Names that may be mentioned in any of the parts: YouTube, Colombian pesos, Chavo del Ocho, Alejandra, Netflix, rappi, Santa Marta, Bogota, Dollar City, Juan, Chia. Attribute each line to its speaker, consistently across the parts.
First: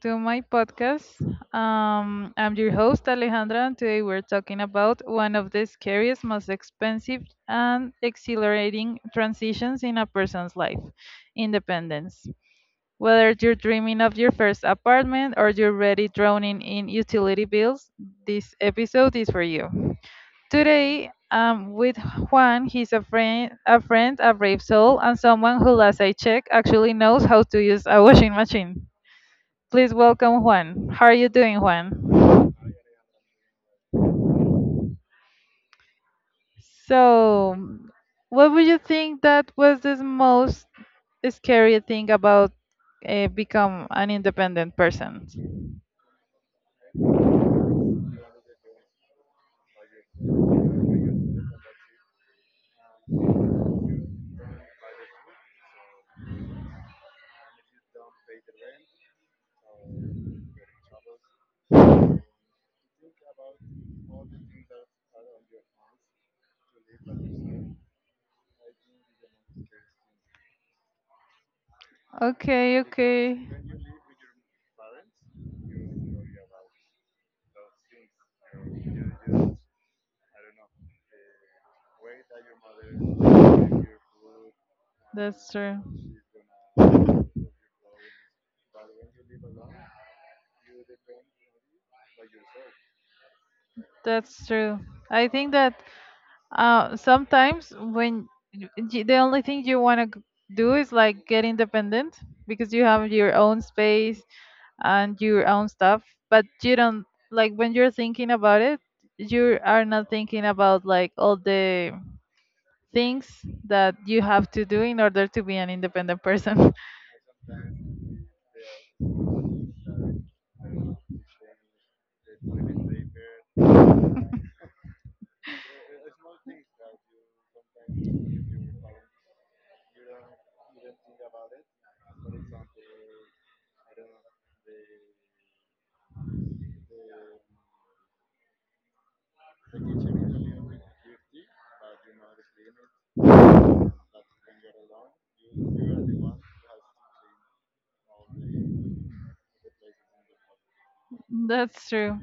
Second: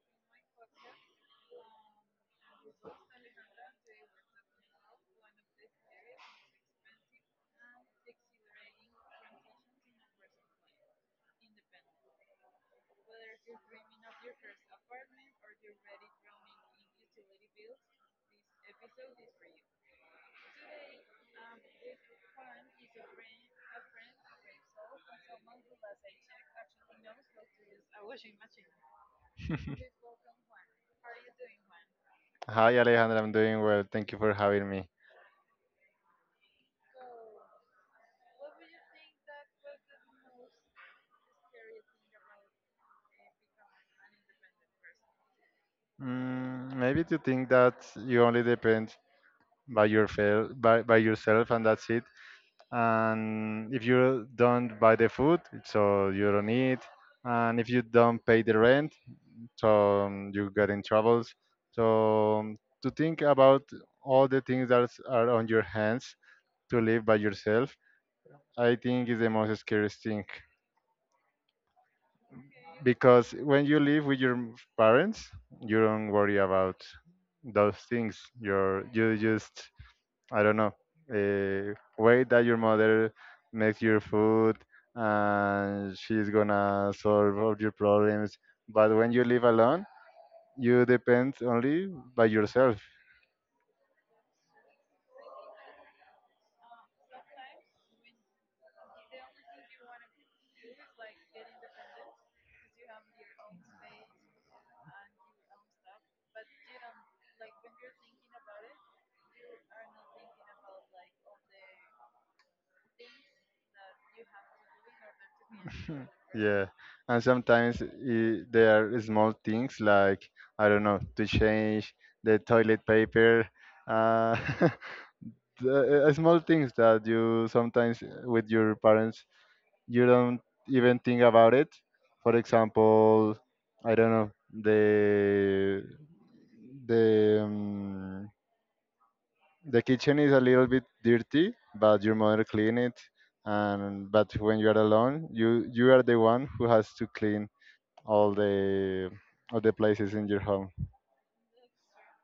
Speaker 1: to my podcast. I'm your host, Alejandra, and today we're talking about one of the scariest, most expensive, and exhilarating transitions in a person's life independence. Whether you're dreaming of your first apartment or you're already drowning in utility bills, this episode is for you. Today, I'm with Juan. He's a friend, a brave soul, and someone who, last I check, actually knows how to use a washing machine. Please welcome Juan. How are you doing, Juan?
Speaker 2: Hi Alejandra, I'm doing well. Thank you for having me.
Speaker 1: So, what would you think that was the most scary thing about become an independent person?
Speaker 2: Maybe to think that you only depend by yourself, and that's it. And if you don't buy the food, so you don't eat. And if you don't pay the rent, so you get in troubles. So um, to think about all the things that are on your hands to live by yourself, I think is the most scariest thing.
Speaker 1: Okay,
Speaker 2: Because
Speaker 1: okay.
Speaker 2: when you live with your parents, you don't worry about those things. You just I don't know wait that your mother makes your food
Speaker 1: That's true.
Speaker 2: and she's gonna solve all your problems. But when you live alone, you depend only by yourself.
Speaker 1: That's true. I think that sometimes when the only thing you want to do is like get independent because you have your own space and your own stuff, but you don't like when you're thinking about it, you are not thinking about like all the things that you have to do in order to be an independent
Speaker 2: Yeah,
Speaker 1: person.
Speaker 2: and sometimes I there are small things like, I don't know, to change the toilet paper, uh, small things that you sometimes, with your parents, you don't even think about it. For example, I don't know, the um, the kitchen is a little bit dirty, but your mother clean it. And but when you are alone, you are the one who has to clean all the all the places in your home.
Speaker 1: That's true.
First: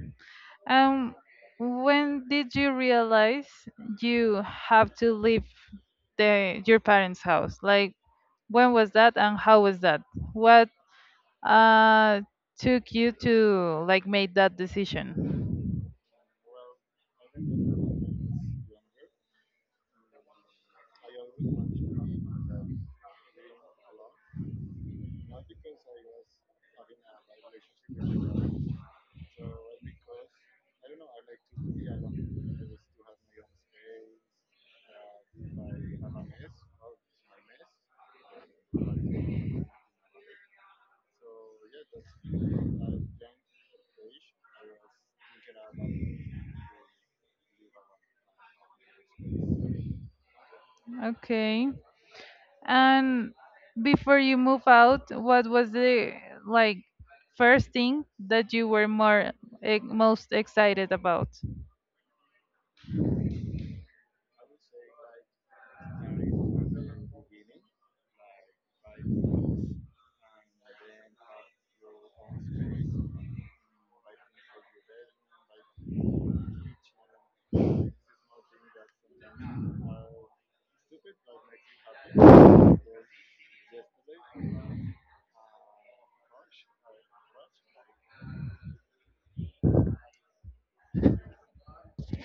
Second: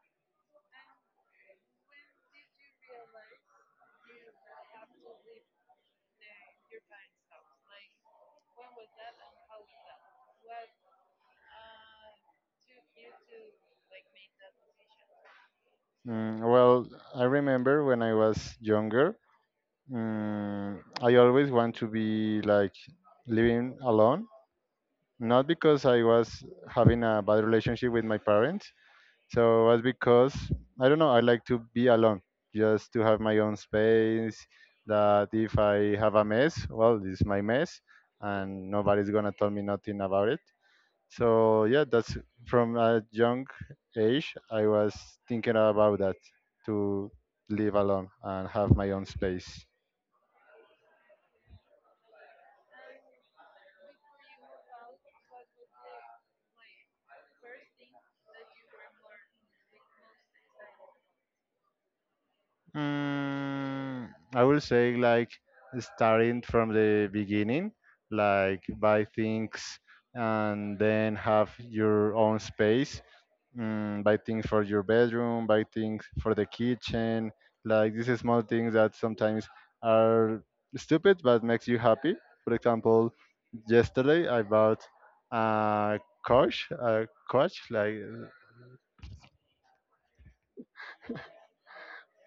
Speaker 1: Um, when did you realize you have to leave the your parents' house? Like when was that and how was that? What uh, took you to like make that decision?
Speaker 2: Well, I remember when I was younger, I always want to be like living alone, not because I was having a bad relationship with my parents. So it was because, I don't know, I like to be alone, just to have my own space. That if I have a mess, well, this is my mess, and nobody's gonna tell me nothing about it. So yeah, that's from a young age. I was thinking about that, to live alone and have my own space.
Speaker 1: Okay. And before you move out, what was the like first thing that you were more most excited about?
Speaker 2: Mm, I will say like starting from the beginning, like buy things and then have your own space. Buy things for your bedroom, buy things for the kitchen. Like these are small things that sometimes are stupid but makes you happy. For example, yesterday I bought a a couch like,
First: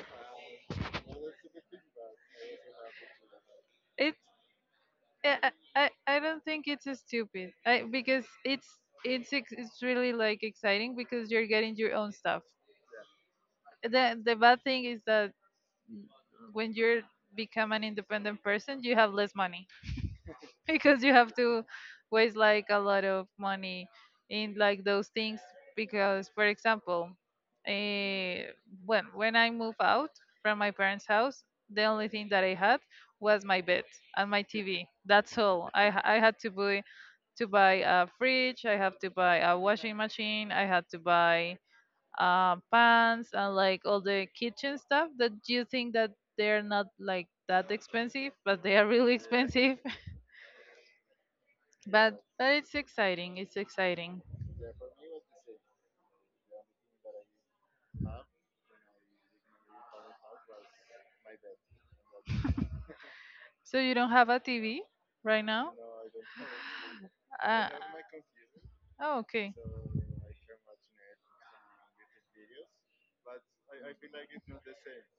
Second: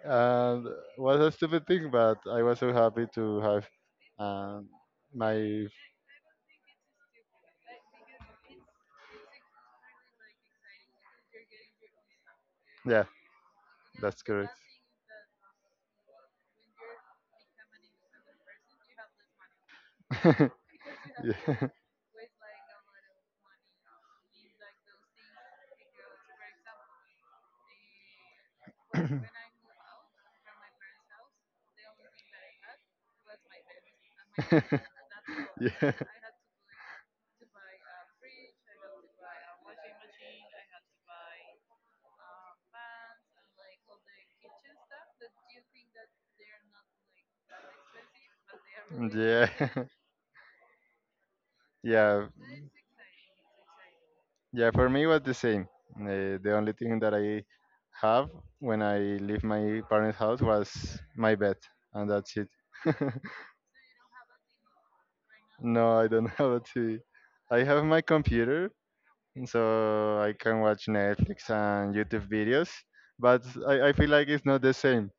Speaker 2: and was a stupid thing, but I was so happy to have
Speaker 1: It,
Speaker 2: um,
Speaker 1: eh,
Speaker 2: my
Speaker 1: I don't think it's a stupid. I because it's it's really like exciting because you're getting your own stuff.
Speaker 2: yeah,
Speaker 1: The
Speaker 2: that's
Speaker 1: the
Speaker 2: correct.
Speaker 1: bad thing is that n- when you're become an independent person you have less money because you have to
Speaker 2: Yeah.
Speaker 1: waste like a lot of money in like those things because for example eh, when I moved out from my parents house the only thing that I had was my bed and my tv. That's all i,
Speaker 2: Yeah.
Speaker 1: ha- I had to buy. To buy a fridge I have to buy a washing machine, I had to buy pans and like all the kitchen stuff that you think that they're not like that expensive, but they are really
Speaker 2: Yeah.
Speaker 1: expensive. But
Speaker 2: Yeah.
Speaker 1: it's exciting. It's exciting.
Speaker 2: Yeah, for me it was the same. The only thing that I have when I leave my parents' house was my bed, and that's it.
Speaker 1: So you don't have a TV right now?
Speaker 2: No, I don't have a TV. I
Speaker 1: Uh,
Speaker 2: have my computer,
Speaker 1: oh, okay.
Speaker 2: so I can watch Netflix and YouTube videos, but I feel like it's not the same.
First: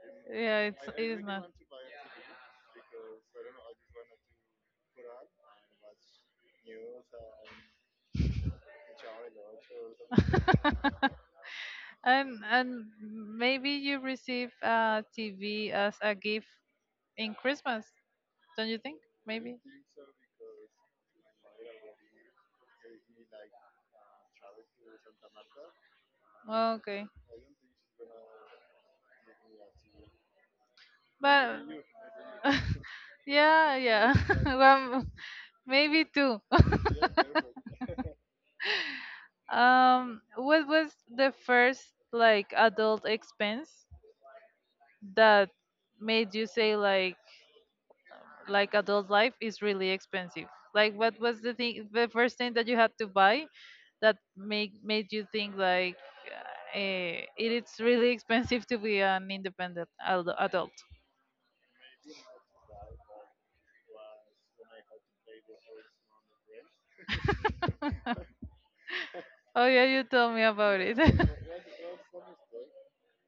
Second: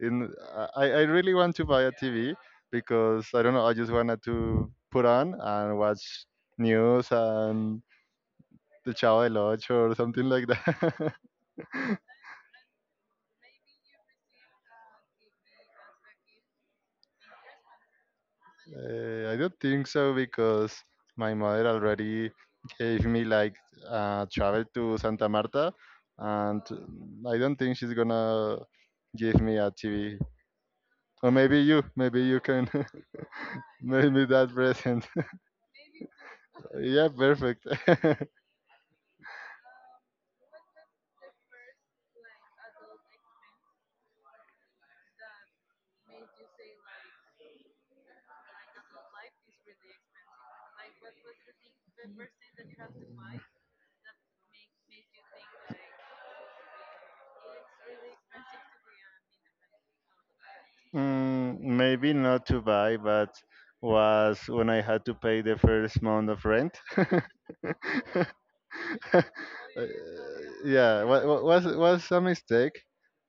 Speaker 2: In,
Speaker 1: Yeah,
Speaker 2: I
Speaker 1: it is
Speaker 2: really
Speaker 1: not.
Speaker 2: want to buy a TV because, I don't know, I just wanted to put on and watch news and the Chavo del Ocho or something like that.
Speaker 1: And maybe you receive a TV as a gift in Christmas, don't you think?
Speaker 2: I don't
Speaker 1: Maybe.
Speaker 2: think so because my mother already gave me like travel to Santa Marta, and
Speaker 1: Okay.
Speaker 2: I don't think she's gonna give me a TV. Or
Speaker 1: But
Speaker 2: maybe you can
Speaker 1: yeah,
Speaker 2: make
Speaker 1: yeah.
Speaker 2: me that present.
Speaker 1: Well, maybe two.
Speaker 2: Yeah, perfect.
Speaker 1: What was the first like adult expense that made you say like adult life is really expensive? Like, what was the thing, the first thing that you had to buy that make made you think like it is really expensive to be an independent adult.
Speaker 2: Maybe not to buy, but was when I had to pay the first month of rent.
Speaker 1: Oh
Speaker 2: Uh,
Speaker 1: yeah, you told me about it.
Speaker 2: yeah, was was a mistake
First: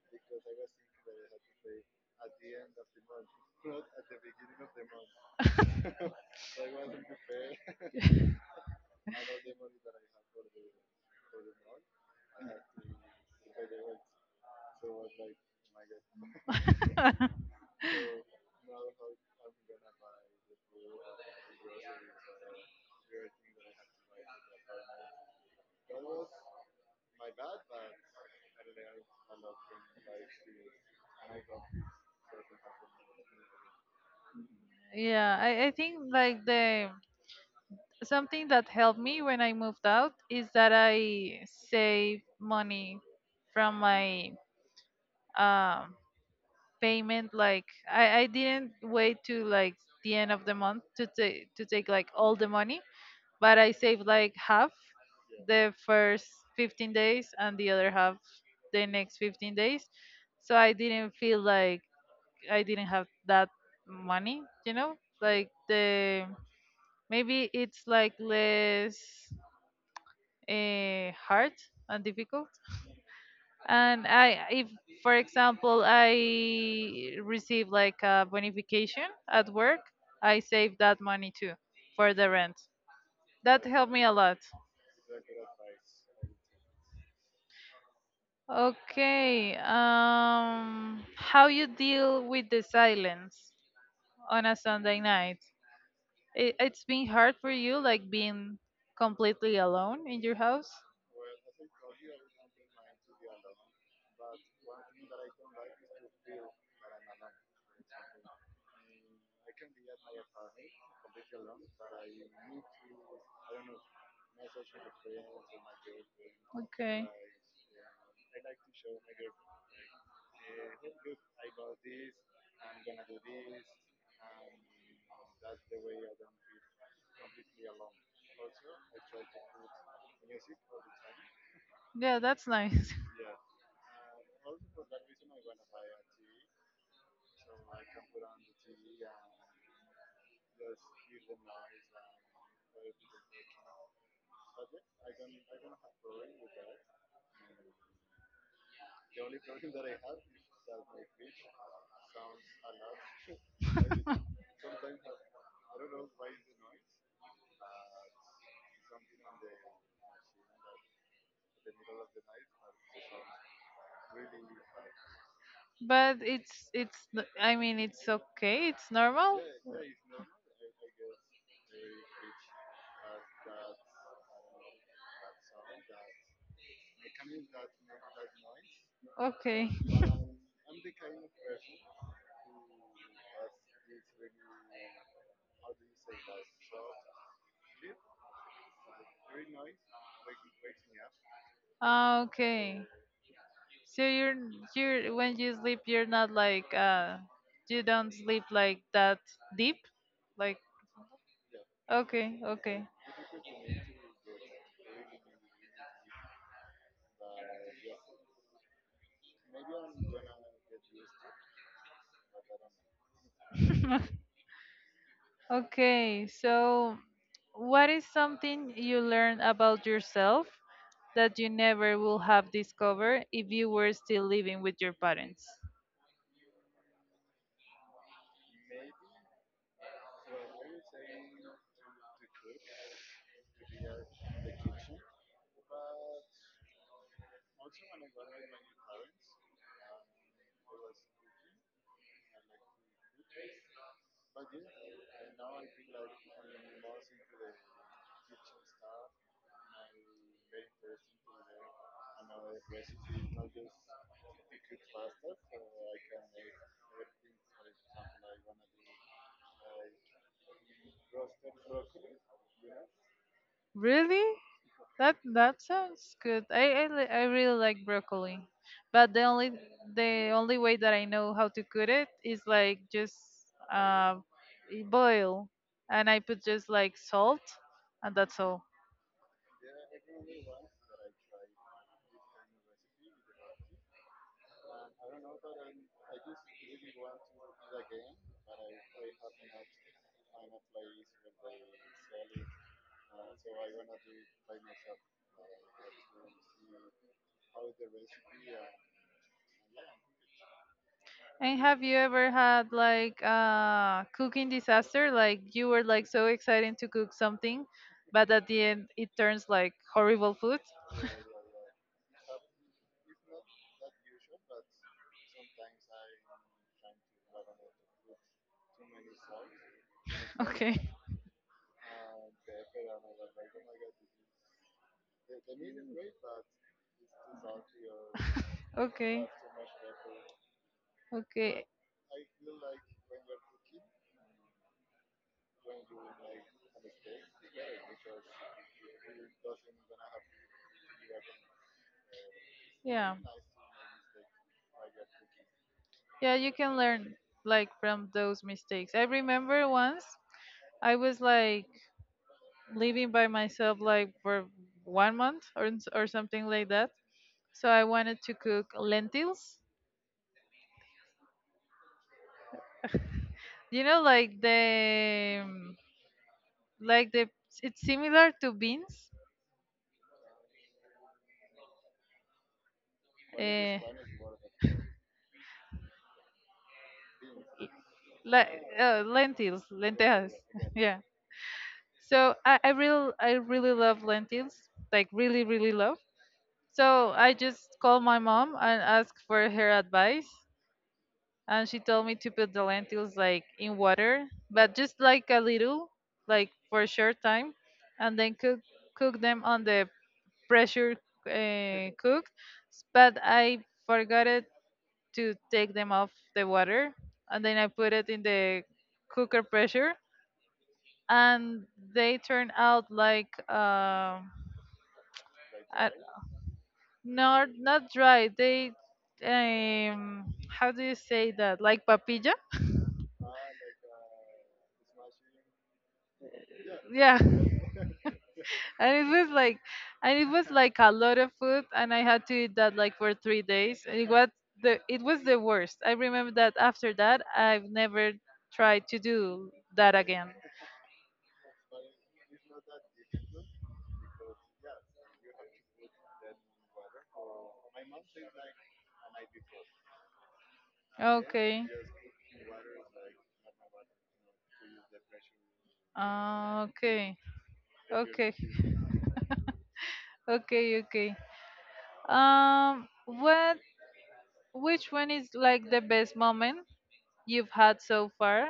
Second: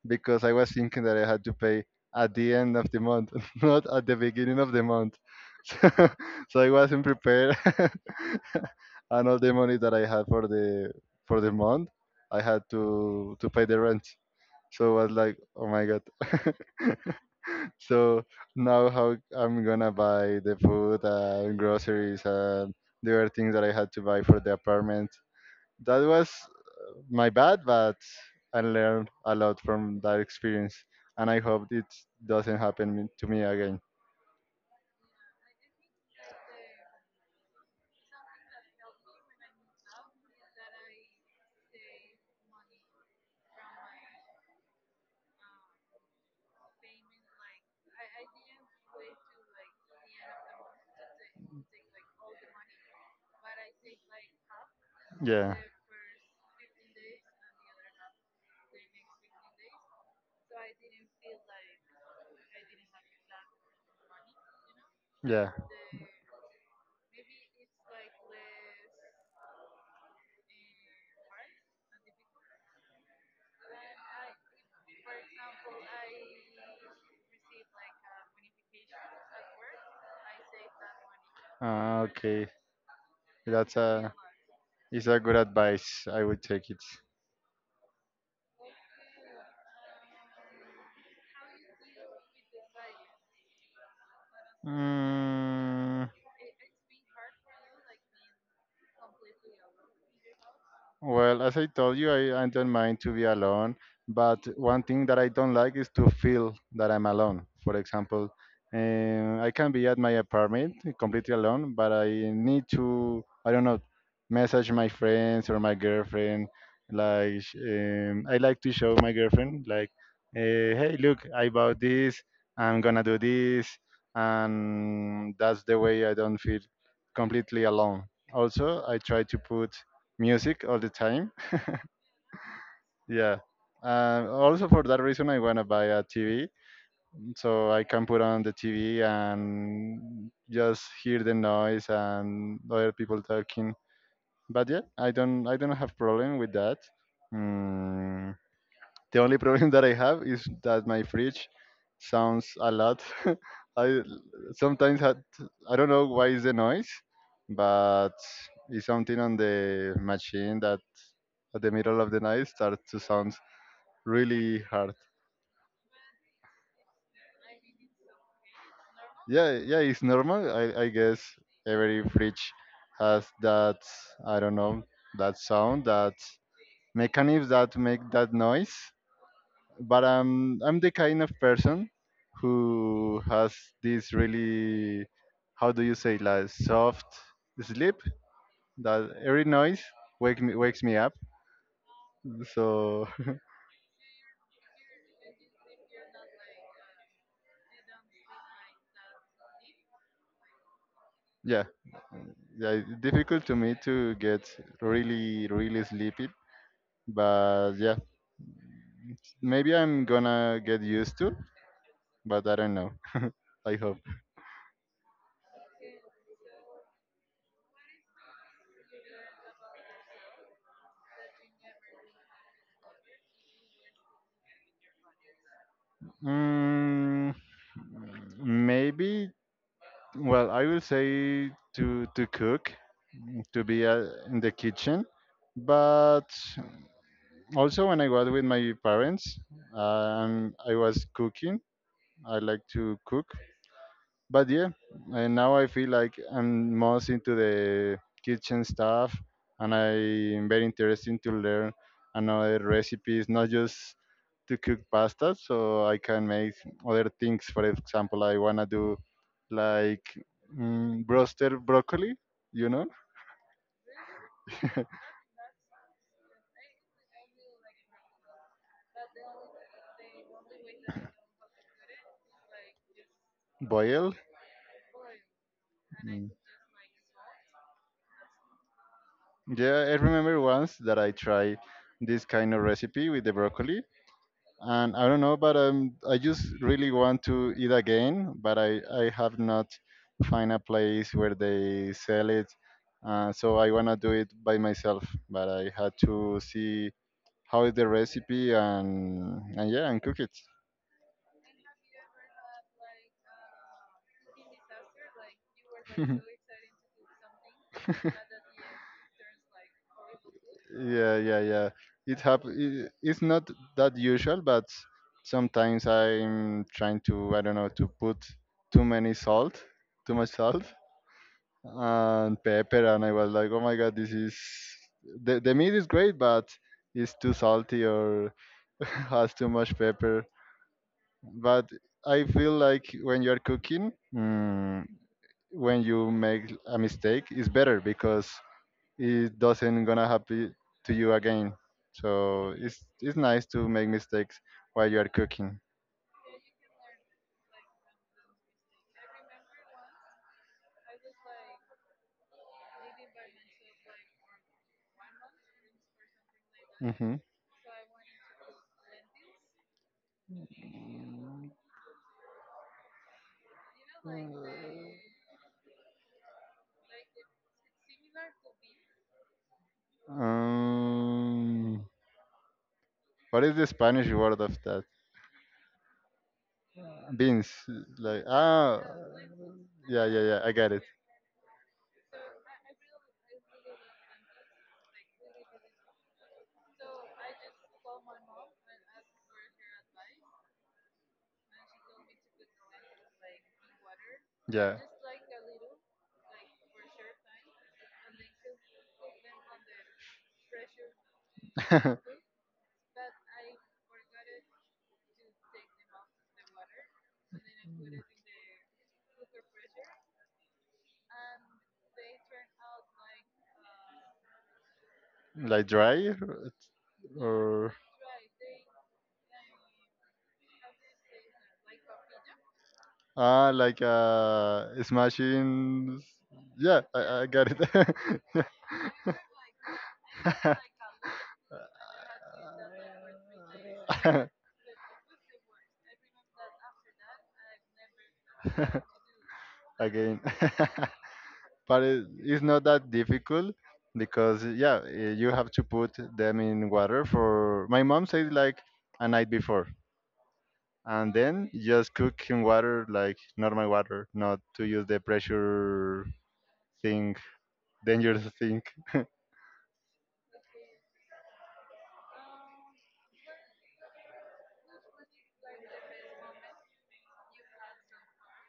Speaker 2: because I was thinking that I had to pay at the end of the month, not at the beginning of the month. So, so I wasn't prepared, and all the money that I had for the month, I had to pay the rent. So I was like, oh my god. So now how I'm gonna buy the food and groceries and the other things that I had to buy for the apartment. That was my bad, but I learned a lot from that experience, and I hope it doesn't to me again.
Speaker 1: Yeah, I think like the something that helped me when I moved out is that I save money from my um, payment. Like I didn't wait to like the end of the month to take like all the money. But I save like half
Speaker 2: Yeah.
Speaker 1: the first 15 days and the other half the next 15 days. So I didn't feel like I didn't have that money, you know? Like
Speaker 2: Yeah.
Speaker 1: the maybe it's like less hard and difficult. And I if for example I receive like a bonification at work, I save that money
Speaker 2: Ah,
Speaker 1: too
Speaker 2: for Ah,
Speaker 1: for the
Speaker 2: okay.
Speaker 1: rent. That
Speaker 2: That's
Speaker 1: helped me
Speaker 2: helped
Speaker 1: a
Speaker 2: lot.
Speaker 1: lot.
Speaker 2: Is a good advice. I would take it.
Speaker 1: Okay. How you deal with the silence on a Sunday night?
Speaker 2: Mm.
Speaker 1: It's been hard for you, like being completely alone in your house.
Speaker 2: Well, as I told you, I don't mind to be alone, but one thing that I don't like is to feel that I'm alone. For example, I can be at my apartment completely alone, but I need to, I don't know, message my friends or my girlfriend.
Speaker 1: Okay.
Speaker 2: Like, I like to show my girlfriend, like, hey, look, I bought this, I'm gonna do this, and that's the way I don't feel completely alone. Also, I try to put music all the time.
Speaker 1: Yeah, that's nice.
Speaker 2: Yeah. Also for that reason, I wanna buy a TV so I can put on the TV and just hear the noise and other people talking. But yeah, I don't have problem with that. Mm, The only problem that I have is that my fridge sounds a lot. I sometimes had, I don't know why is the noise, but it's something on the machine that at the middle of the night starts to sound really hard.
Speaker 1: But I mean, it's okay. It's normal.
Speaker 2: Yeah, yeah, it's normal. I guess every fridge has that, I don't know, that sound, that mechanism that make that noise.
Speaker 1: Okay.
Speaker 2: But I'm the kind of person who has this really, how do you say, like soft sleep that every noise wakes me up.
Speaker 1: Ah, okay.
Speaker 2: So
Speaker 1: So you're when you sleep, you're not like you don't sleep like that deep, like
Speaker 2: yeah,
Speaker 1: okay,
Speaker 2: yeah,
Speaker 1: okay.
Speaker 2: it's difficult to me to get really really sleepy. But yeah, maybe I'm gonna get used to, but I don't know. I hope.
Speaker 1: Okay, so what is something you learned about yourself that you never will have discovered if you were still living with your parents?
Speaker 2: Mm, Maybe. Well, I will say to cook, to be in the kitchen. But also, when I was with my parents, I was cooking. I like to cook. But yeah, and now I feel like I'm most into the kitchen stuff, and I'm very interested to learn another recipes, not just to cook pasta. So I can make other things. For example, I wanna do like roasted broccoli. You know,
Speaker 1: Really? That sounds good. I really like broccoli, but the only way that I know how to cook it is like just
Speaker 2: boil.
Speaker 1: uh, boil, and I
Speaker 2: Mm.
Speaker 1: put just like salt, and that's all.
Speaker 2: Yeah, I remember once that I tried this kind of recipe with the broccoli, and I don't know, but I just really want to eat again, but I have not find a place where they sell it, so I wanna do it by myself. But I had to see how is the recipe and yeah, and cook it.
Speaker 1: And have you ever had like a cooking disaster? Like you were like so excited to cook something, but at the end it turns like horrible food?
Speaker 2: Yeah, yeah, yeah. It happens. It's not that usual, but sometimes I'm trying to, I don't know, to put too many salt, too much salt
Speaker 1: Okay,
Speaker 2: and pepper, and I was like, oh my god, this is the meat is great, but it's too salty or
Speaker 1: okay,
Speaker 2: has too much pepper.
Speaker 1: okay.
Speaker 2: But I feel like when you're cooking, when you make a mistake, it's better because it doesn't gonna happen to you again. So
Speaker 1: Yeah,
Speaker 2: it's nice to make mistakes while you are cooking.
Speaker 1: yeah, you can learn like from those mistakes. I remember once I was like living by myself like for one month or, or something like that.
Speaker 2: Hmm.
Speaker 1: So I wanted to cook lentils. You know, like the it's similar to beans,
Speaker 2: Um, what is the
Speaker 1: uh,
Speaker 2: Spanish word of that? Beans, like
Speaker 1: like
Speaker 2: ah,
Speaker 1: lentils,
Speaker 2: yeah, yeah,
Speaker 1: lentejas.
Speaker 2: yeah. I got it.
Speaker 1: Yeah, so I really love lentils, like really really love. So I just called my mom and asked for her advice, and she told me to put the lentils like in water, but
Speaker 2: Yeah,
Speaker 1: just like a little, like for a short time, and then cook them on the pressure, cook but I forgot it to take them off the water, and then I put it in the cooker pressure, and they turn out like
Speaker 2: like
Speaker 1: uh,
Speaker 2: dry or
Speaker 1: not dry, they how do you say that, like, papilla?
Speaker 2: Ah, like smashing. Yeah,
Speaker 1: Yeah,
Speaker 2: I got it.
Speaker 1: it was like and it was like a lot of food, and I had to eat that like for 3 days, and it was the worst. I remember that after that I've never tried to do that
Speaker 2: Again,
Speaker 1: again.
Speaker 2: but it's not that difficult because yeah, you have to put them in water for. My mom said like a night before, and then
Speaker 1: Okay.
Speaker 2: just cook in water like normal water, not to use the pressure
Speaker 1: Ah,
Speaker 2: thing,
Speaker 1: okay,
Speaker 2: dangerous
Speaker 1: okay,
Speaker 2: thing.
Speaker 1: okay, okay. Um, what, which one is like the best moment you've had so far,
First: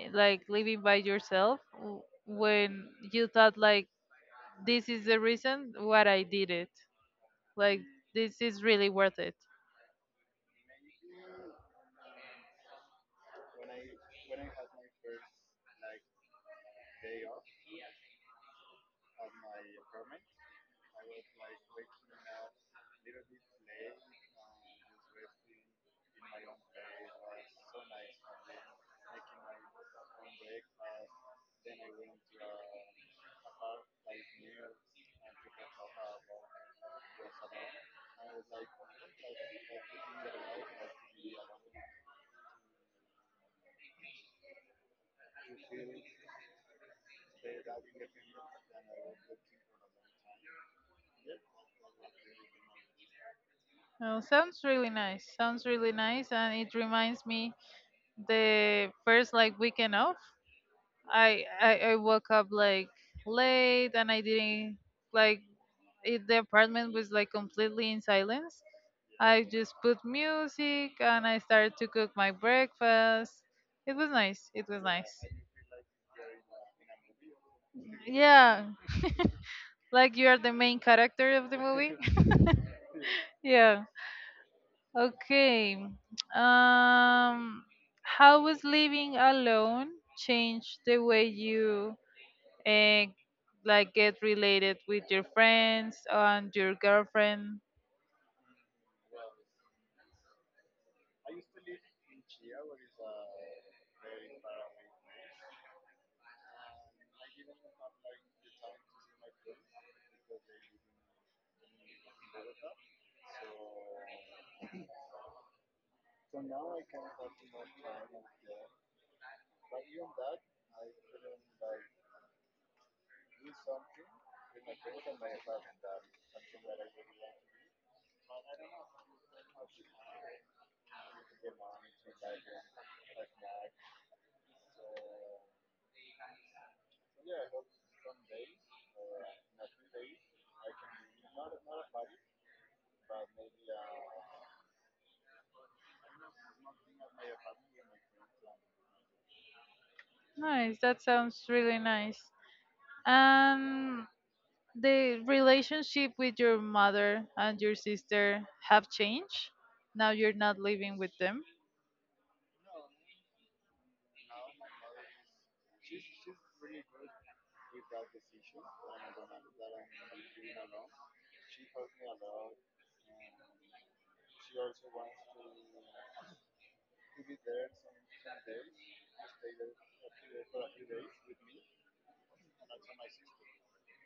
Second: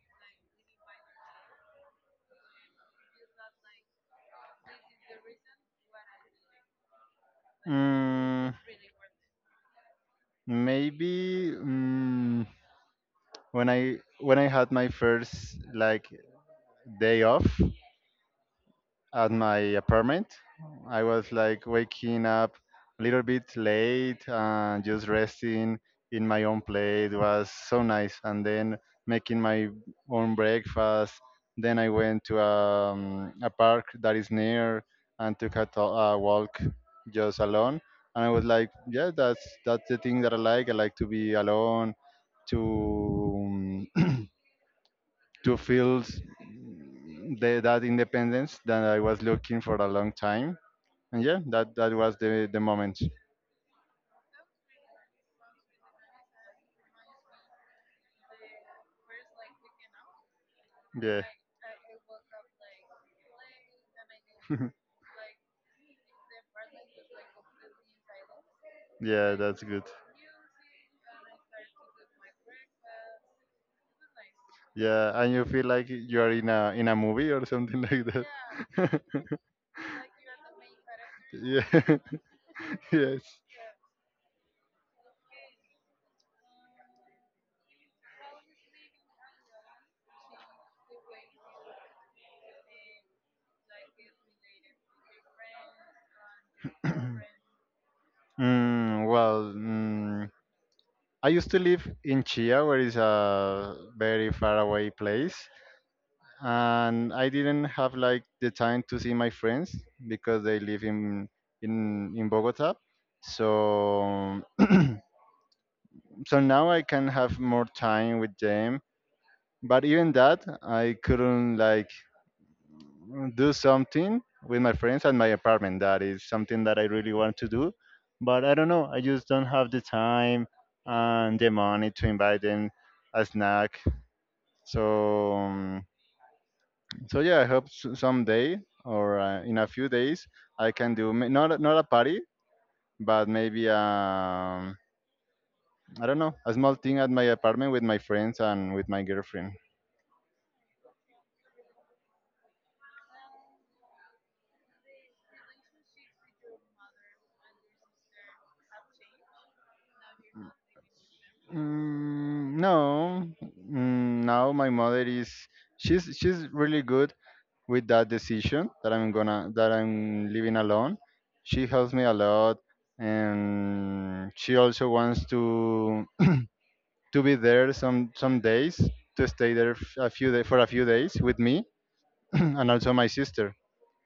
Speaker 1: like living by yourself, when you thought like this is the reason what I did it, like this
Speaker 2: Mm,
Speaker 1: is really worth it.
Speaker 2: Maybe when I had my first like day off, at my apartment. I was like waking up a little bit late and just resting in my own place. It was so nice. And then making my own breakfast. Then I went to a park that is near and took a, a walk just alone. And I was like, yeah, that's the thing that I like. I like to be alone, to to feel that independence that I was looking for a long time. And yeah, that was the moment.
Speaker 1: Oh, sounds really nice. Sounds really nice, and it reminds me the first like weekend off.
Speaker 2: Yeah.
Speaker 1: I woke up like late, and I didn't like it, the apartment was like completely in silence.
Speaker 2: Yeah,
Speaker 1: I
Speaker 2: that's
Speaker 1: just
Speaker 2: good.
Speaker 1: put music and I started to cook my breakfast. It was nice. It was
Speaker 2: Yeah,
Speaker 1: nice.
Speaker 2: and you feel like you are in a movie or something like
Speaker 1: Yeah,
Speaker 2: that.
Speaker 1: like you are the main character of the
Speaker 2: Yeah,
Speaker 1: movie.
Speaker 2: yes.
Speaker 1: Yeah. Okay. Um, how was living alone change the way you uh, like get related with your friends and your girlfriend?
Speaker 2: Well, I used to live in Chia, where is a very far away place, and I didn't have like the time to see my friends because they live in Bogota. So so now I can have more time with them. But even that, I couldn't like do something with my friends at my apartment. That is something that I really want to do. But I don't know. I just don't have the time and the money to invite them a snack. So um, So yeah, I hope someday or in a few days I can do not not a party, but maybe I don't know a small thing at my apartment with my friends and with my girlfriend.
Speaker 1: Nice. That sounds really nice. Um. The relationship with your mother and your sister have changed. Now you're not living with them.
Speaker 2: No, now my mother is she's really good with that decision that I'm gonna that I'm living alone. She helps me a lot, and she also wants to. To be there some days to stay there a few for a few days with me and also my sister.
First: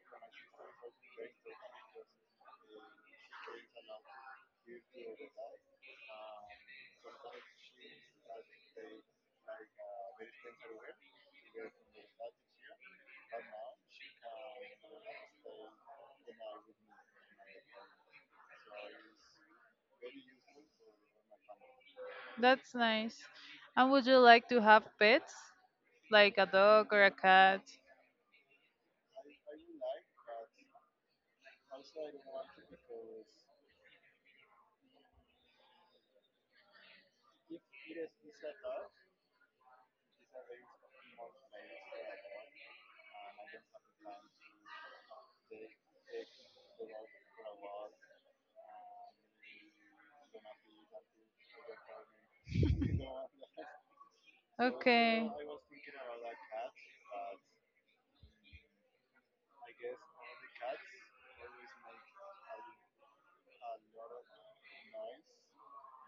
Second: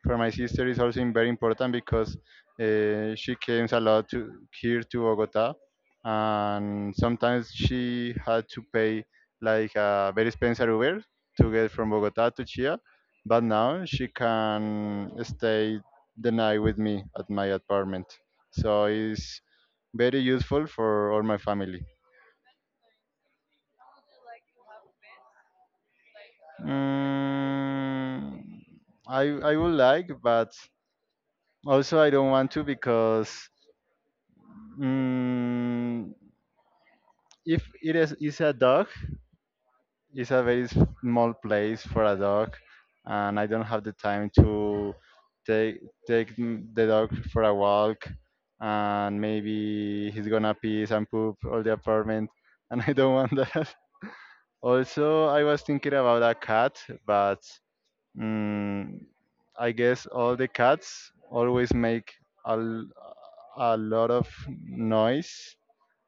Speaker 2: For my sister is also very important because she comes a lot to here to Bogota, and sometimes she had to pay like a very expensive Uber to get from Bogota to Chia, but now she can stay the night with me at my apartment. So it's very useful for all my family.
Speaker 1: That's nice. And would you like to have pets, like a dog or a cat?
Speaker 2: Mm, I would like, but also I don't want to because mm, if it is a dog, it's a very small place for a dog, and I don't have the time to take the dog for a walk, and maybe he's gonna piss and poop all the apartment, and I don't want that. Also,
Speaker 1: Okay.
Speaker 2: I was thinking about a cat, but Mm, I guess all the cats always make a, l- a lot of noise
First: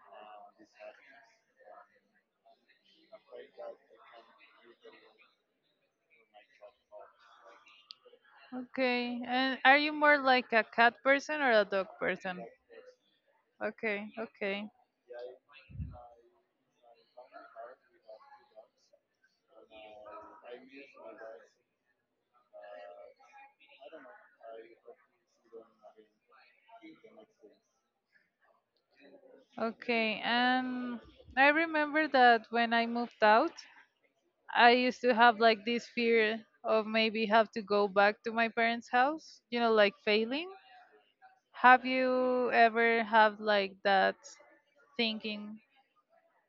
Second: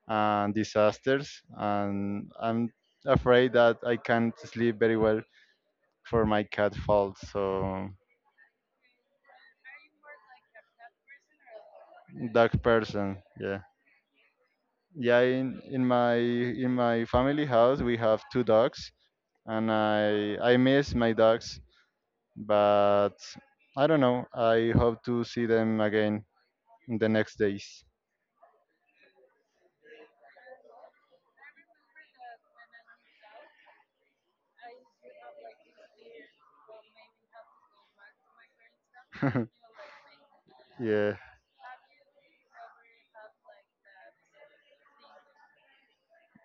Speaker 2: and disasters, and I'm afraid that I can't sleep very well for my cat fault. So
Speaker 1: Okay. And are you more like a cat person or a dog person?
Speaker 2: dog person, yeah,
Speaker 1: Okay, okay,
Speaker 2: yeah. In my family house we have two dogs, and I miss my dogs, but I don't know. I hope to see them again in the next days.
Speaker 1: okay. And I remember that when I moved out, I used to have like this fear of maybe have to go back to my parents' house, like failing.
Speaker 2: Yeah.
Speaker 1: Have you ever have like that thinking?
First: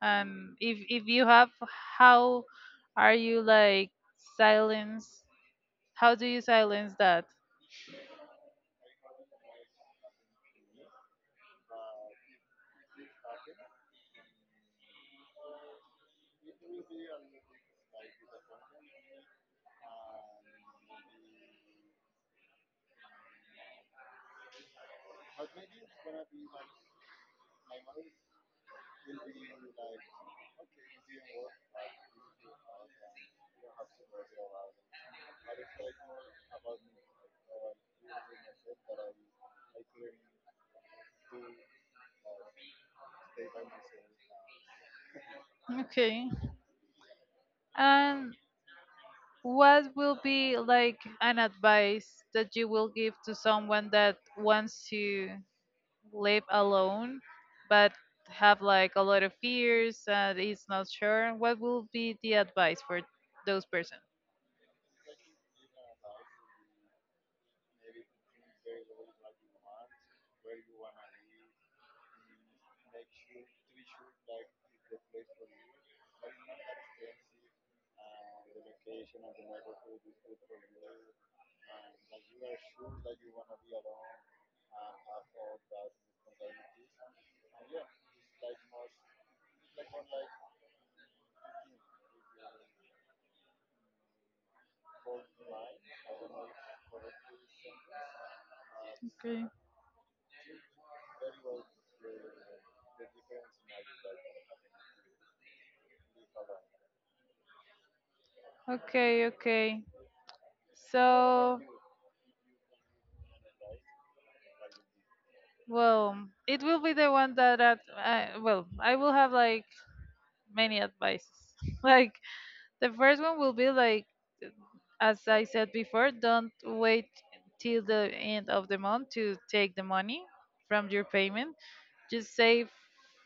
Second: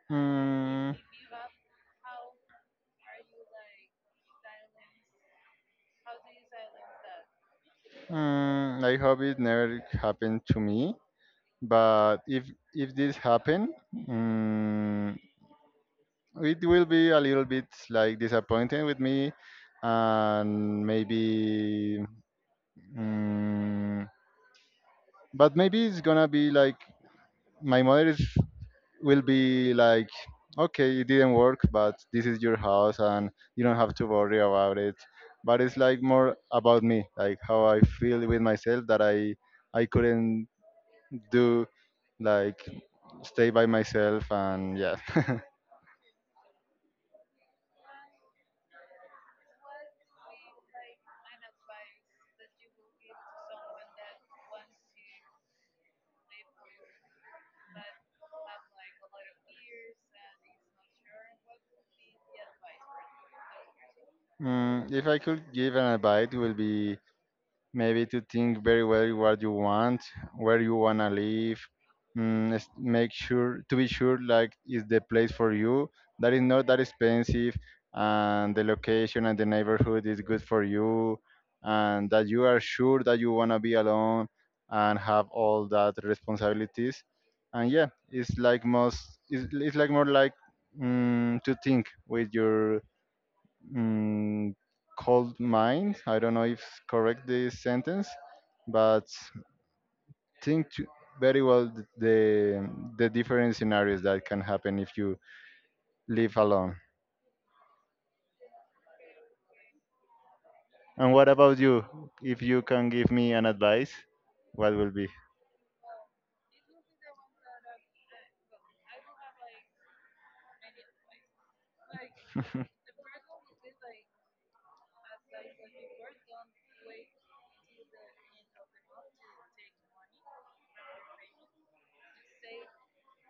Speaker 1: Um, if
Speaker 2: Mm,
Speaker 1: if you have, how are you like silence? How do you silence that?
Speaker 2: I hope it never happened to me. But if this happen, it will be a little bit like disappointing with me, and maybe. Mm, but maybe it's gonna be like my mother is will be like, okay, it didn't work, but this is your house and you don't have to worry about it. But it's like more about me, like how I feel with myself that I couldn't do like stay by myself and yeah.
Speaker 1: Okay. And what will be like an advice that you will give to someone that wants to live alone but have like a lot of fears and is not sure what will be the advice for those person?
Speaker 2: If I could give an advice, it will be maybe to think very well what you want, where you wanna live. Make sure to be sure like is the place for you that is not that expensive, and the location and the neighborhood is good for you, and that you are sure that you wanna be alone and have all that responsibilities. And yeah, it's like most it's like more like to think with your mm, cold mind. I don't know if correct this sentence, but
Speaker 1: Okay,
Speaker 2: think to very well the different scenarios that can happen if you live alone.
Speaker 1: okay, okay.
Speaker 2: And what about
Speaker 1: So,
Speaker 2: you? If you can give me an advice, what will be?
Speaker 1: well, it will be the one that at, I, well I will have like many advices like the first one will be like, as I said before, don't wait till the end of the month to take the money from your payment. Just save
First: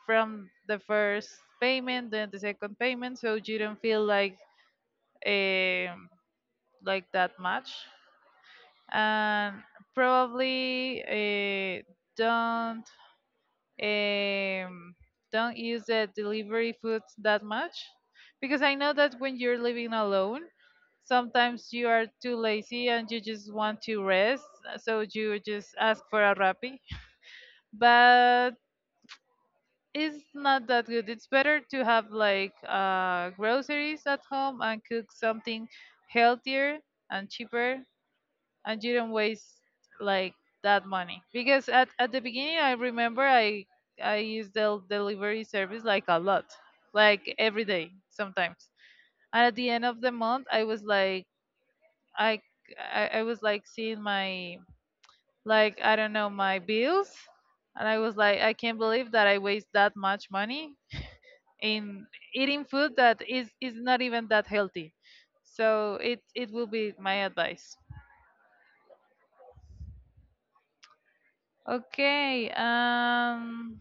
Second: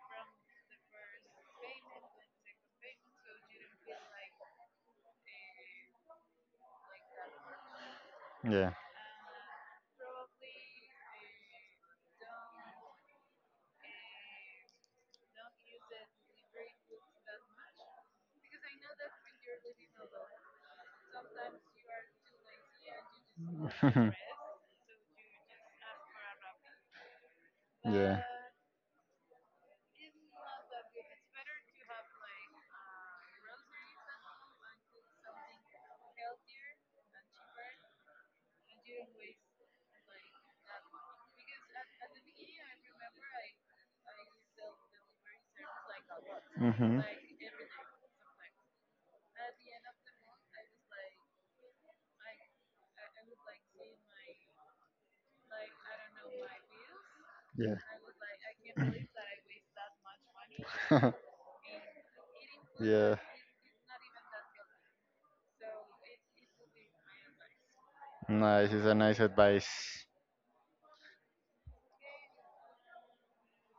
Speaker 1: from the first payment then the second payment, so you don't feel um like that much.
Speaker 2: Yeah.
Speaker 1: And probably don't um, don't use the delivery foods that much because I know that when you're living alone sometimes you are too lazy and you just want to rest, so you just ask for a rappi.
Speaker 2: Yeah.
Speaker 1: But it's not that good. It's better to have like groceries at home and cook something healthier and cheaper, and you don't waste like that money. Because at the beginning, I remember I used the delivery service like a lot,
Speaker 2: Mm-hmm.
Speaker 1: like every day sometimes. And at the end of the month, I was like I I was like seeing my like I don't know my bills,
Speaker 2: Yeah.
Speaker 1: and I was like I can't believe that I waste that much money in eating food
Speaker 2: Yeah.
Speaker 1: that is not even that healthy. So it will be my advice.
Speaker 2: Nice. It's a nice advice.
Speaker 1: Okay.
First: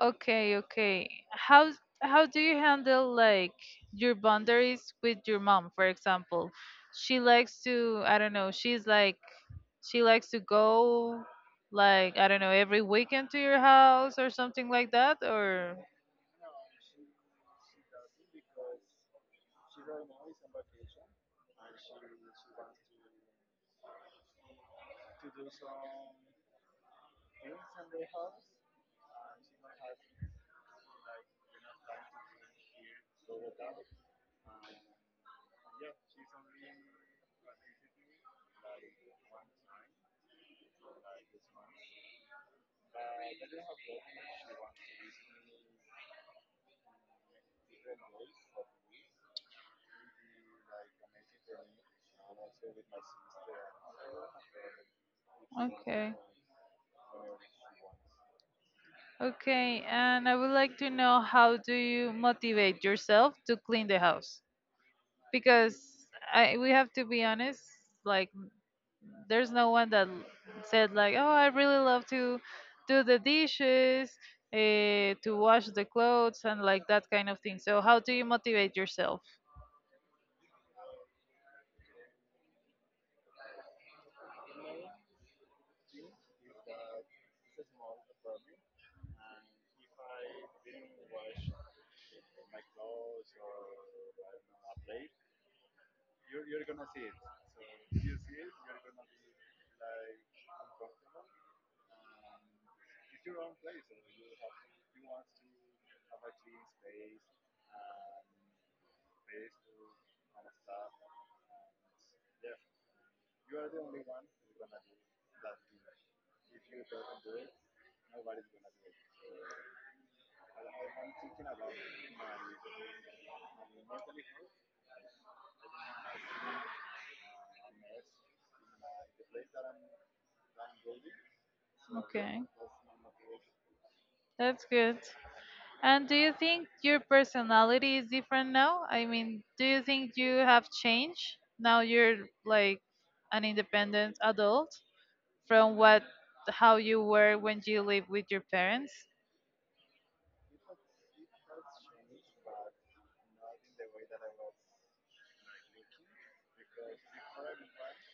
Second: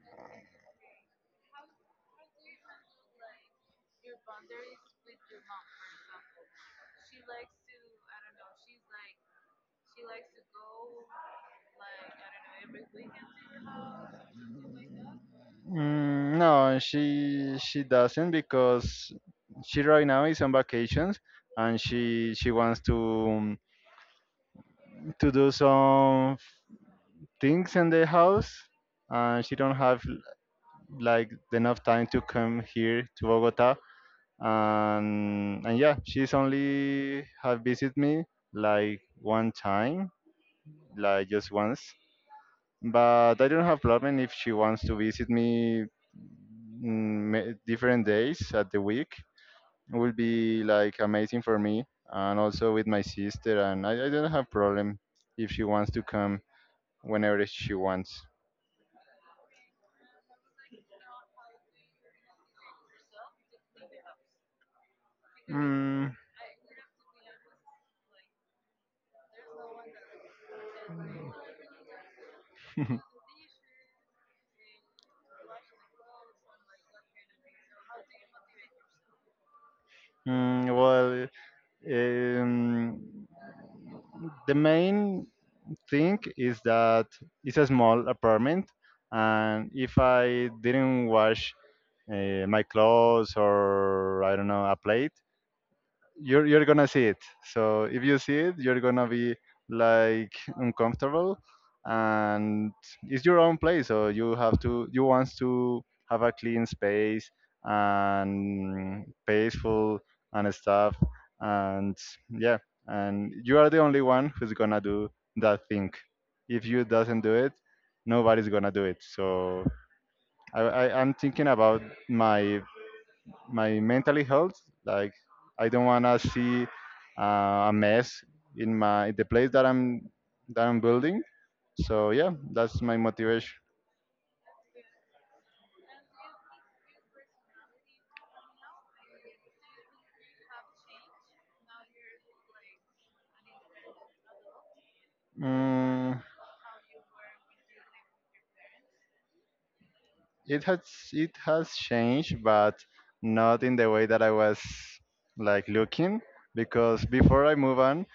Speaker 1: Okay. Okay. How do you handle like your boundaries with your mom, for example? She likes to I don't know. She's like she likes to go like I don't know every weekend to your house or something like that. Or
Speaker 2: No, she doesn't because she right now is on vacations and she wants to do some things in the house and she don't have like enough time to come here to Bogota and yeah she's only have visit me like one time, like just once, but I don't have problem if she wants to visit me, different days at the week. It will be like amazing for me, and also with my sister. And I don't have problem if she wants to
Speaker 1: okay.
Speaker 2: come whenever she wants.
Speaker 1: Okay, and I would like to know how do you motivate yourself to clean the house? Because
Speaker 2: Mm,
Speaker 1: I we have to be honest, like there's no one that said like, "Oh, I really love to do the dishes, to wash the clothes and like that kind of thing." So, how do you motivate yourself?
Speaker 2: well, um, the main thing is that it's a small apartment, and if I didn't wash my clothes or I don't know a plate, you're gonna see it. So if you see it, you're gonna be like uncomfortable, and it's your own place. So you have to you want to have a clean space and peaceful and stuff, and yeah, and you are the only one who's gonna do that thing. If you doesn't do it, nobody's gonna do it. So I'm thinking about my my mentally health. Like I don't wanna see a mess in my the place that I'm building. So yeah,
Speaker 1: Okay,
Speaker 2: that's my motivation.
Speaker 1: that's good. And do you think your personality is different now? I mean, do you think you have changed? Now you're like an independent adult from what
Speaker 2: Mm,
Speaker 1: how you were when you lived with your parents?
Speaker 2: it has changed, but not in the way that I was like looking because before I move on,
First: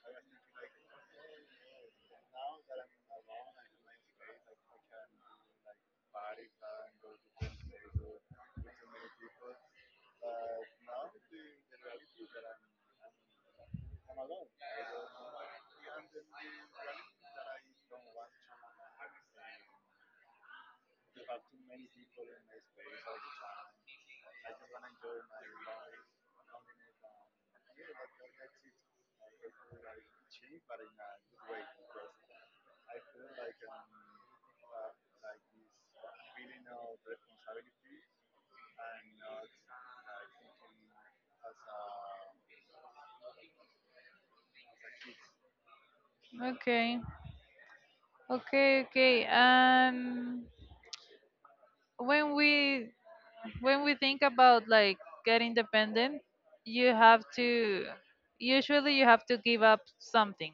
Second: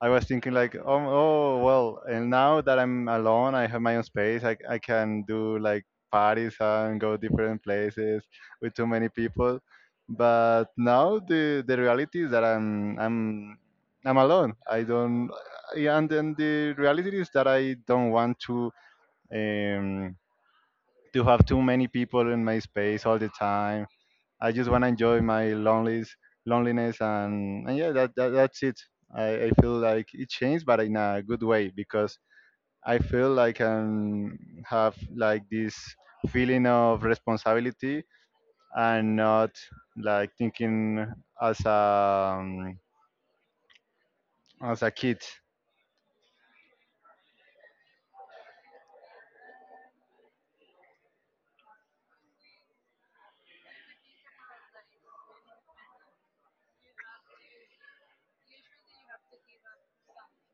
Speaker 2: I was thinking like, oh well, and now that I'm alone, I have my own space. I can do like parties and go different places with too many people. But now the reality is that I'm alone. I don't. Yeah, and then the reality is that I don't want um to have too many people in my space all the time. I just want to enjoy my loneliness, loneliness, and yeah, that's it. I feel like it changed, but in a good way because I feel like I have like this feeling of responsibility and not like thinking as a um, as a kid.
Speaker 1: Okay. Okay, okay. When we think about like getting dependent, you have to usually you have to give up something.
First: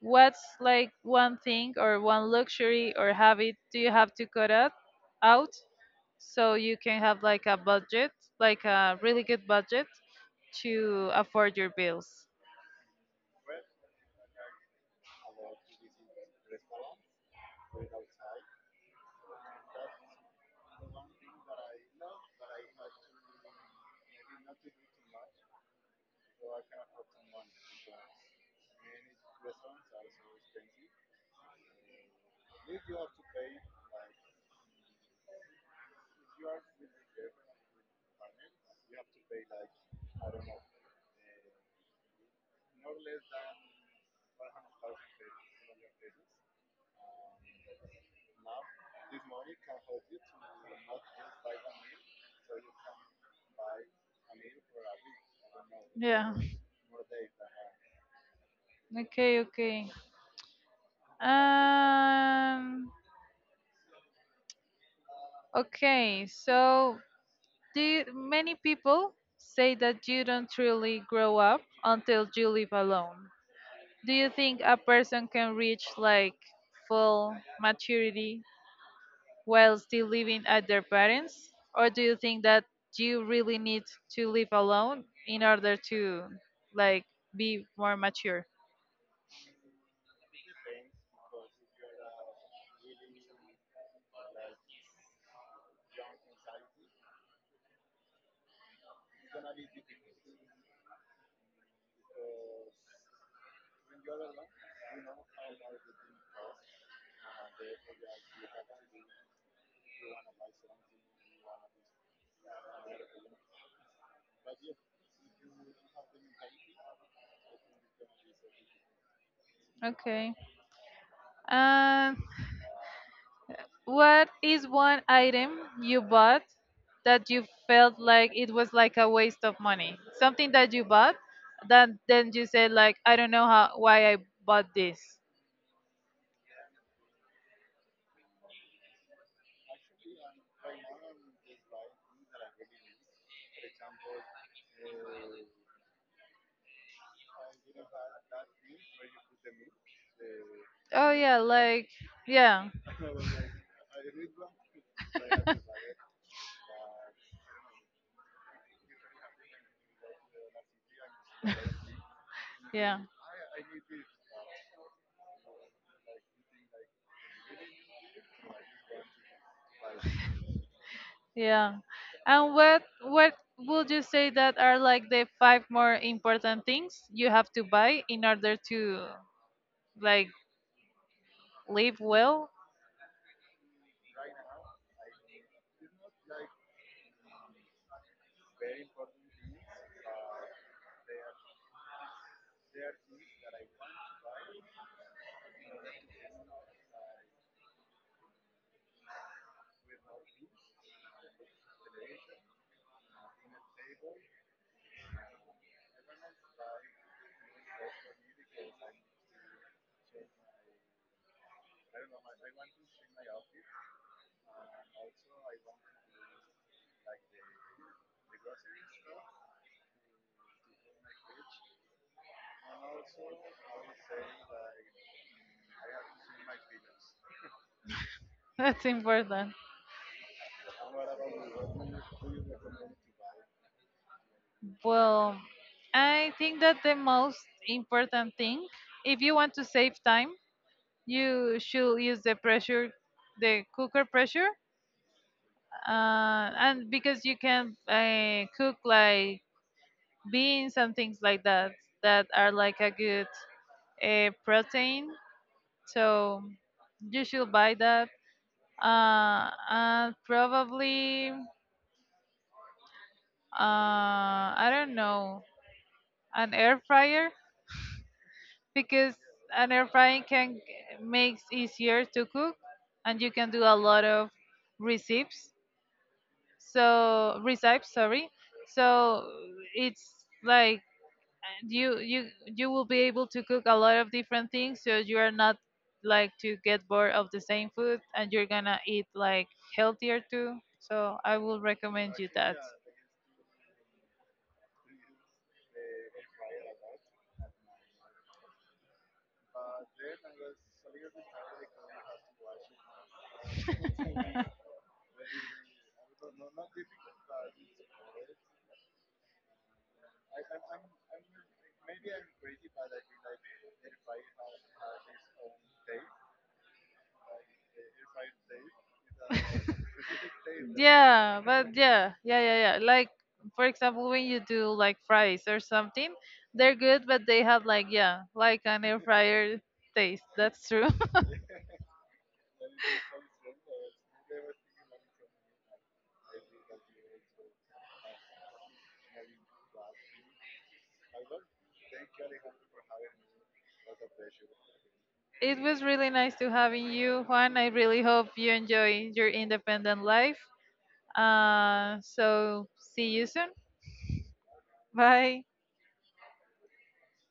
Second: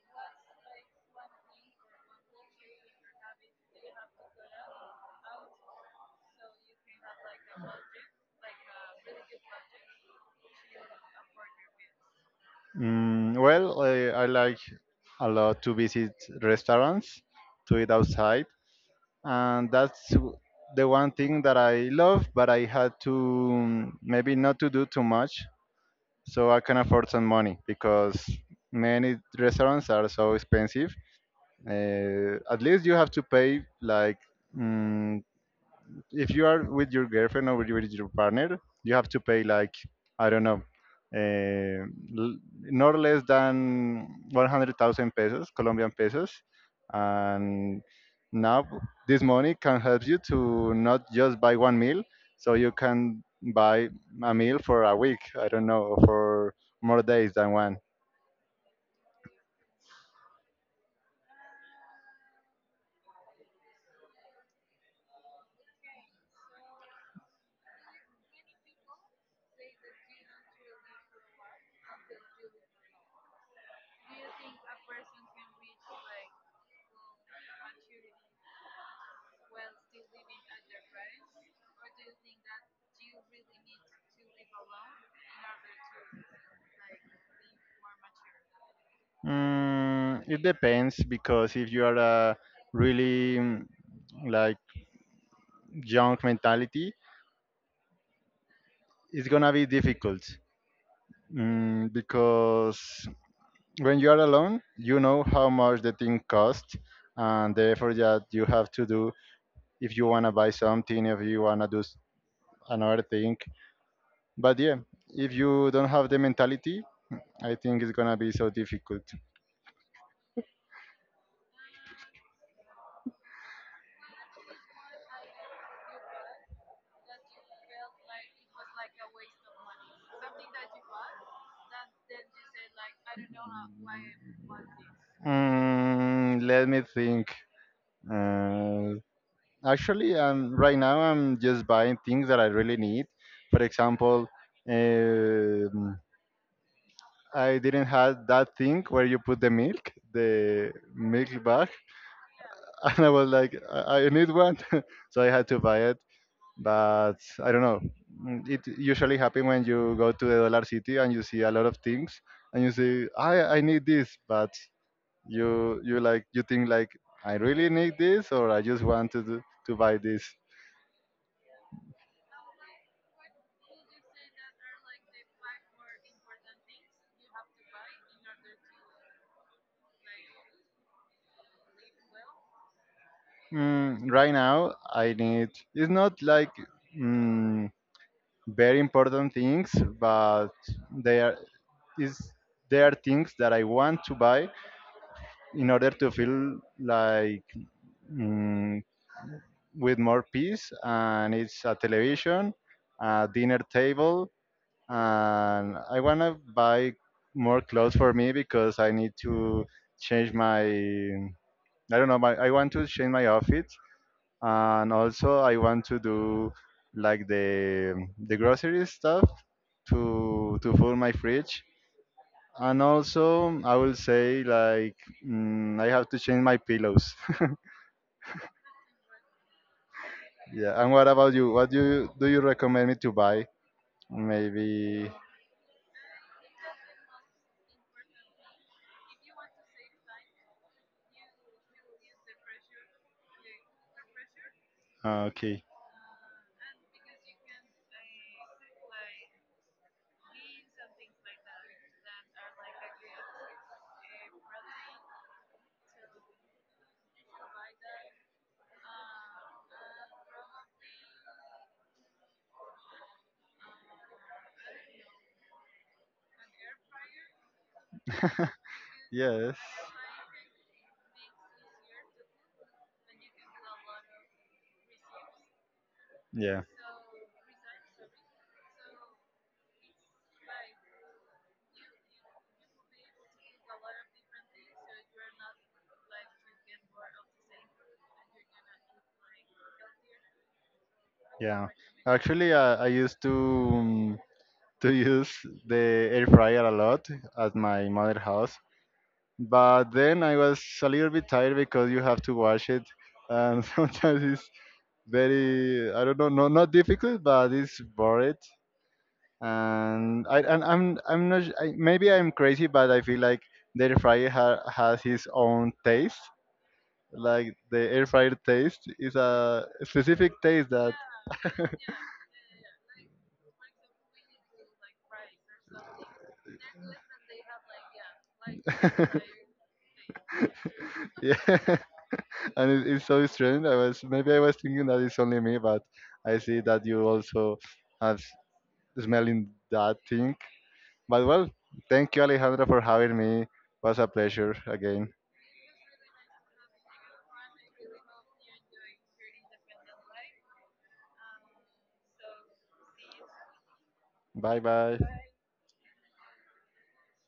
Speaker 1: What's like one thing or one luxury or habit do you have to cut out so you can have like a budget, like a really good budget to afford your bills?
Speaker 2: Well, I like a lot to visit restaurants, to eat outside, and that's the one thing that I love, but I had to, maybe not to do too much so I can afford some money because many restaurants are so expensive. At least you have to pay like mm, if you are with your girlfriend or with your partner, you have to pay like I don't know, uh, not less than 100,000 pesos, Colombian pesos, and now this money can help you to not just buy one meal, so you can buy a meal for a week. I don't know, or
Speaker 1: Yeah.
Speaker 2: for more days than one.
Speaker 1: Okay, okay. Um okay, so many people say that you don't truly grow up until you live alone. Do you think a person can reach like full maturity while still living at their parents? Or do you think that you really need to live alone in order to like be more mature?
Speaker 2: It depends because if you are a really like young mentality, it's gonna be difficult. Because when you are alone, you know how much the thing costs and the effort that you have to do if you want to buy something, if you want to do another thing. But yeah, if you don't have the mentality, I think it's going to be so difficult.
Speaker 1: Okay. Uh, What is one item you bought that you felt like it was like a waste of money? Something that you bought that then you said like I don't know how why I bought this.
Speaker 2: Let me think. Uh, Actually, right now I'm just buying things that I really need. For example, um I didn't have that thing where you put the
Speaker 1: Oh
Speaker 2: milk
Speaker 1: yeah,
Speaker 2: bag,
Speaker 1: like yeah,
Speaker 2: and I was like, I need one, so I had to buy it. But I don't know. It usually happens when you go to the Dollar City and you see a lot of things, and you
Speaker 1: yeah,
Speaker 2: say, I need this, but you like you think like I really need this, or I just want to do, to buy this.
Speaker 1: yeah. And what would you say that are like the five more important things you have to buy in order to like live well?
Speaker 2: Right now, I need. It's not like. Mm, Very important things, but they are is they are things that I want to buy in order to feel like mm, with more peace. And it's a television, a dinner table, and I wanna buy more clothes for me because I need to change my I don't know my I want to change my outfit, and also I want to do like the grocery stuff to fill my fridge. And also, I will say like I have to change my pillows.
Speaker 1: That's important.
Speaker 2: Yeah. And what about you? What do you, do you recommend me to buy? Maybe.
Speaker 1: Well, I think that the most important thing, if you want to save time, you should use the pressure, the cooker pressure,
Speaker 2: Okay.
Speaker 1: and because you can cook like beans and things like that that are like a good protein. So you should buy that. And probably, I don't know, an air fryer because
Speaker 2: Yes.
Speaker 1: an air frying can makes easier to cook and you can do a lot of recipes,
Speaker 2: Yeah.
Speaker 1: so recipes sorry, so it's like you will be able to cook a lot of different things, so you are not like to get bored of the same food and you're gonna eat like healthier too, so I will
Speaker 2: Yeah.
Speaker 1: recommend you
Speaker 2: Actually,
Speaker 1: that.
Speaker 2: I used to use the air fryer a lot at my mother house, but then I was a little bit tired because you have to wash it, and sometimes it's very I don't know, no, not difficult, but it's bored. And I'm not maybe I'm crazy, but I feel like the air fryer has his own taste. Like the air fryer taste is a specific taste that
Speaker 1: yeah but yeah, yeah, yeah, yeah, like for example when you do like fries or something they're good but they have like yeah like an air fryer taste. That's true.
Speaker 2: yeah, and it's so strange. I was maybe I was thinking that it's only me, but I see that you also have smelling that thing. But well, thank you, Alejandra, for having me. Was a pleasure again.
Speaker 1: it was really nice to having you Juan, I really hope you enjoy your independent life so see you soon.
Speaker 2: Bye bye.
Speaker 1: Bye.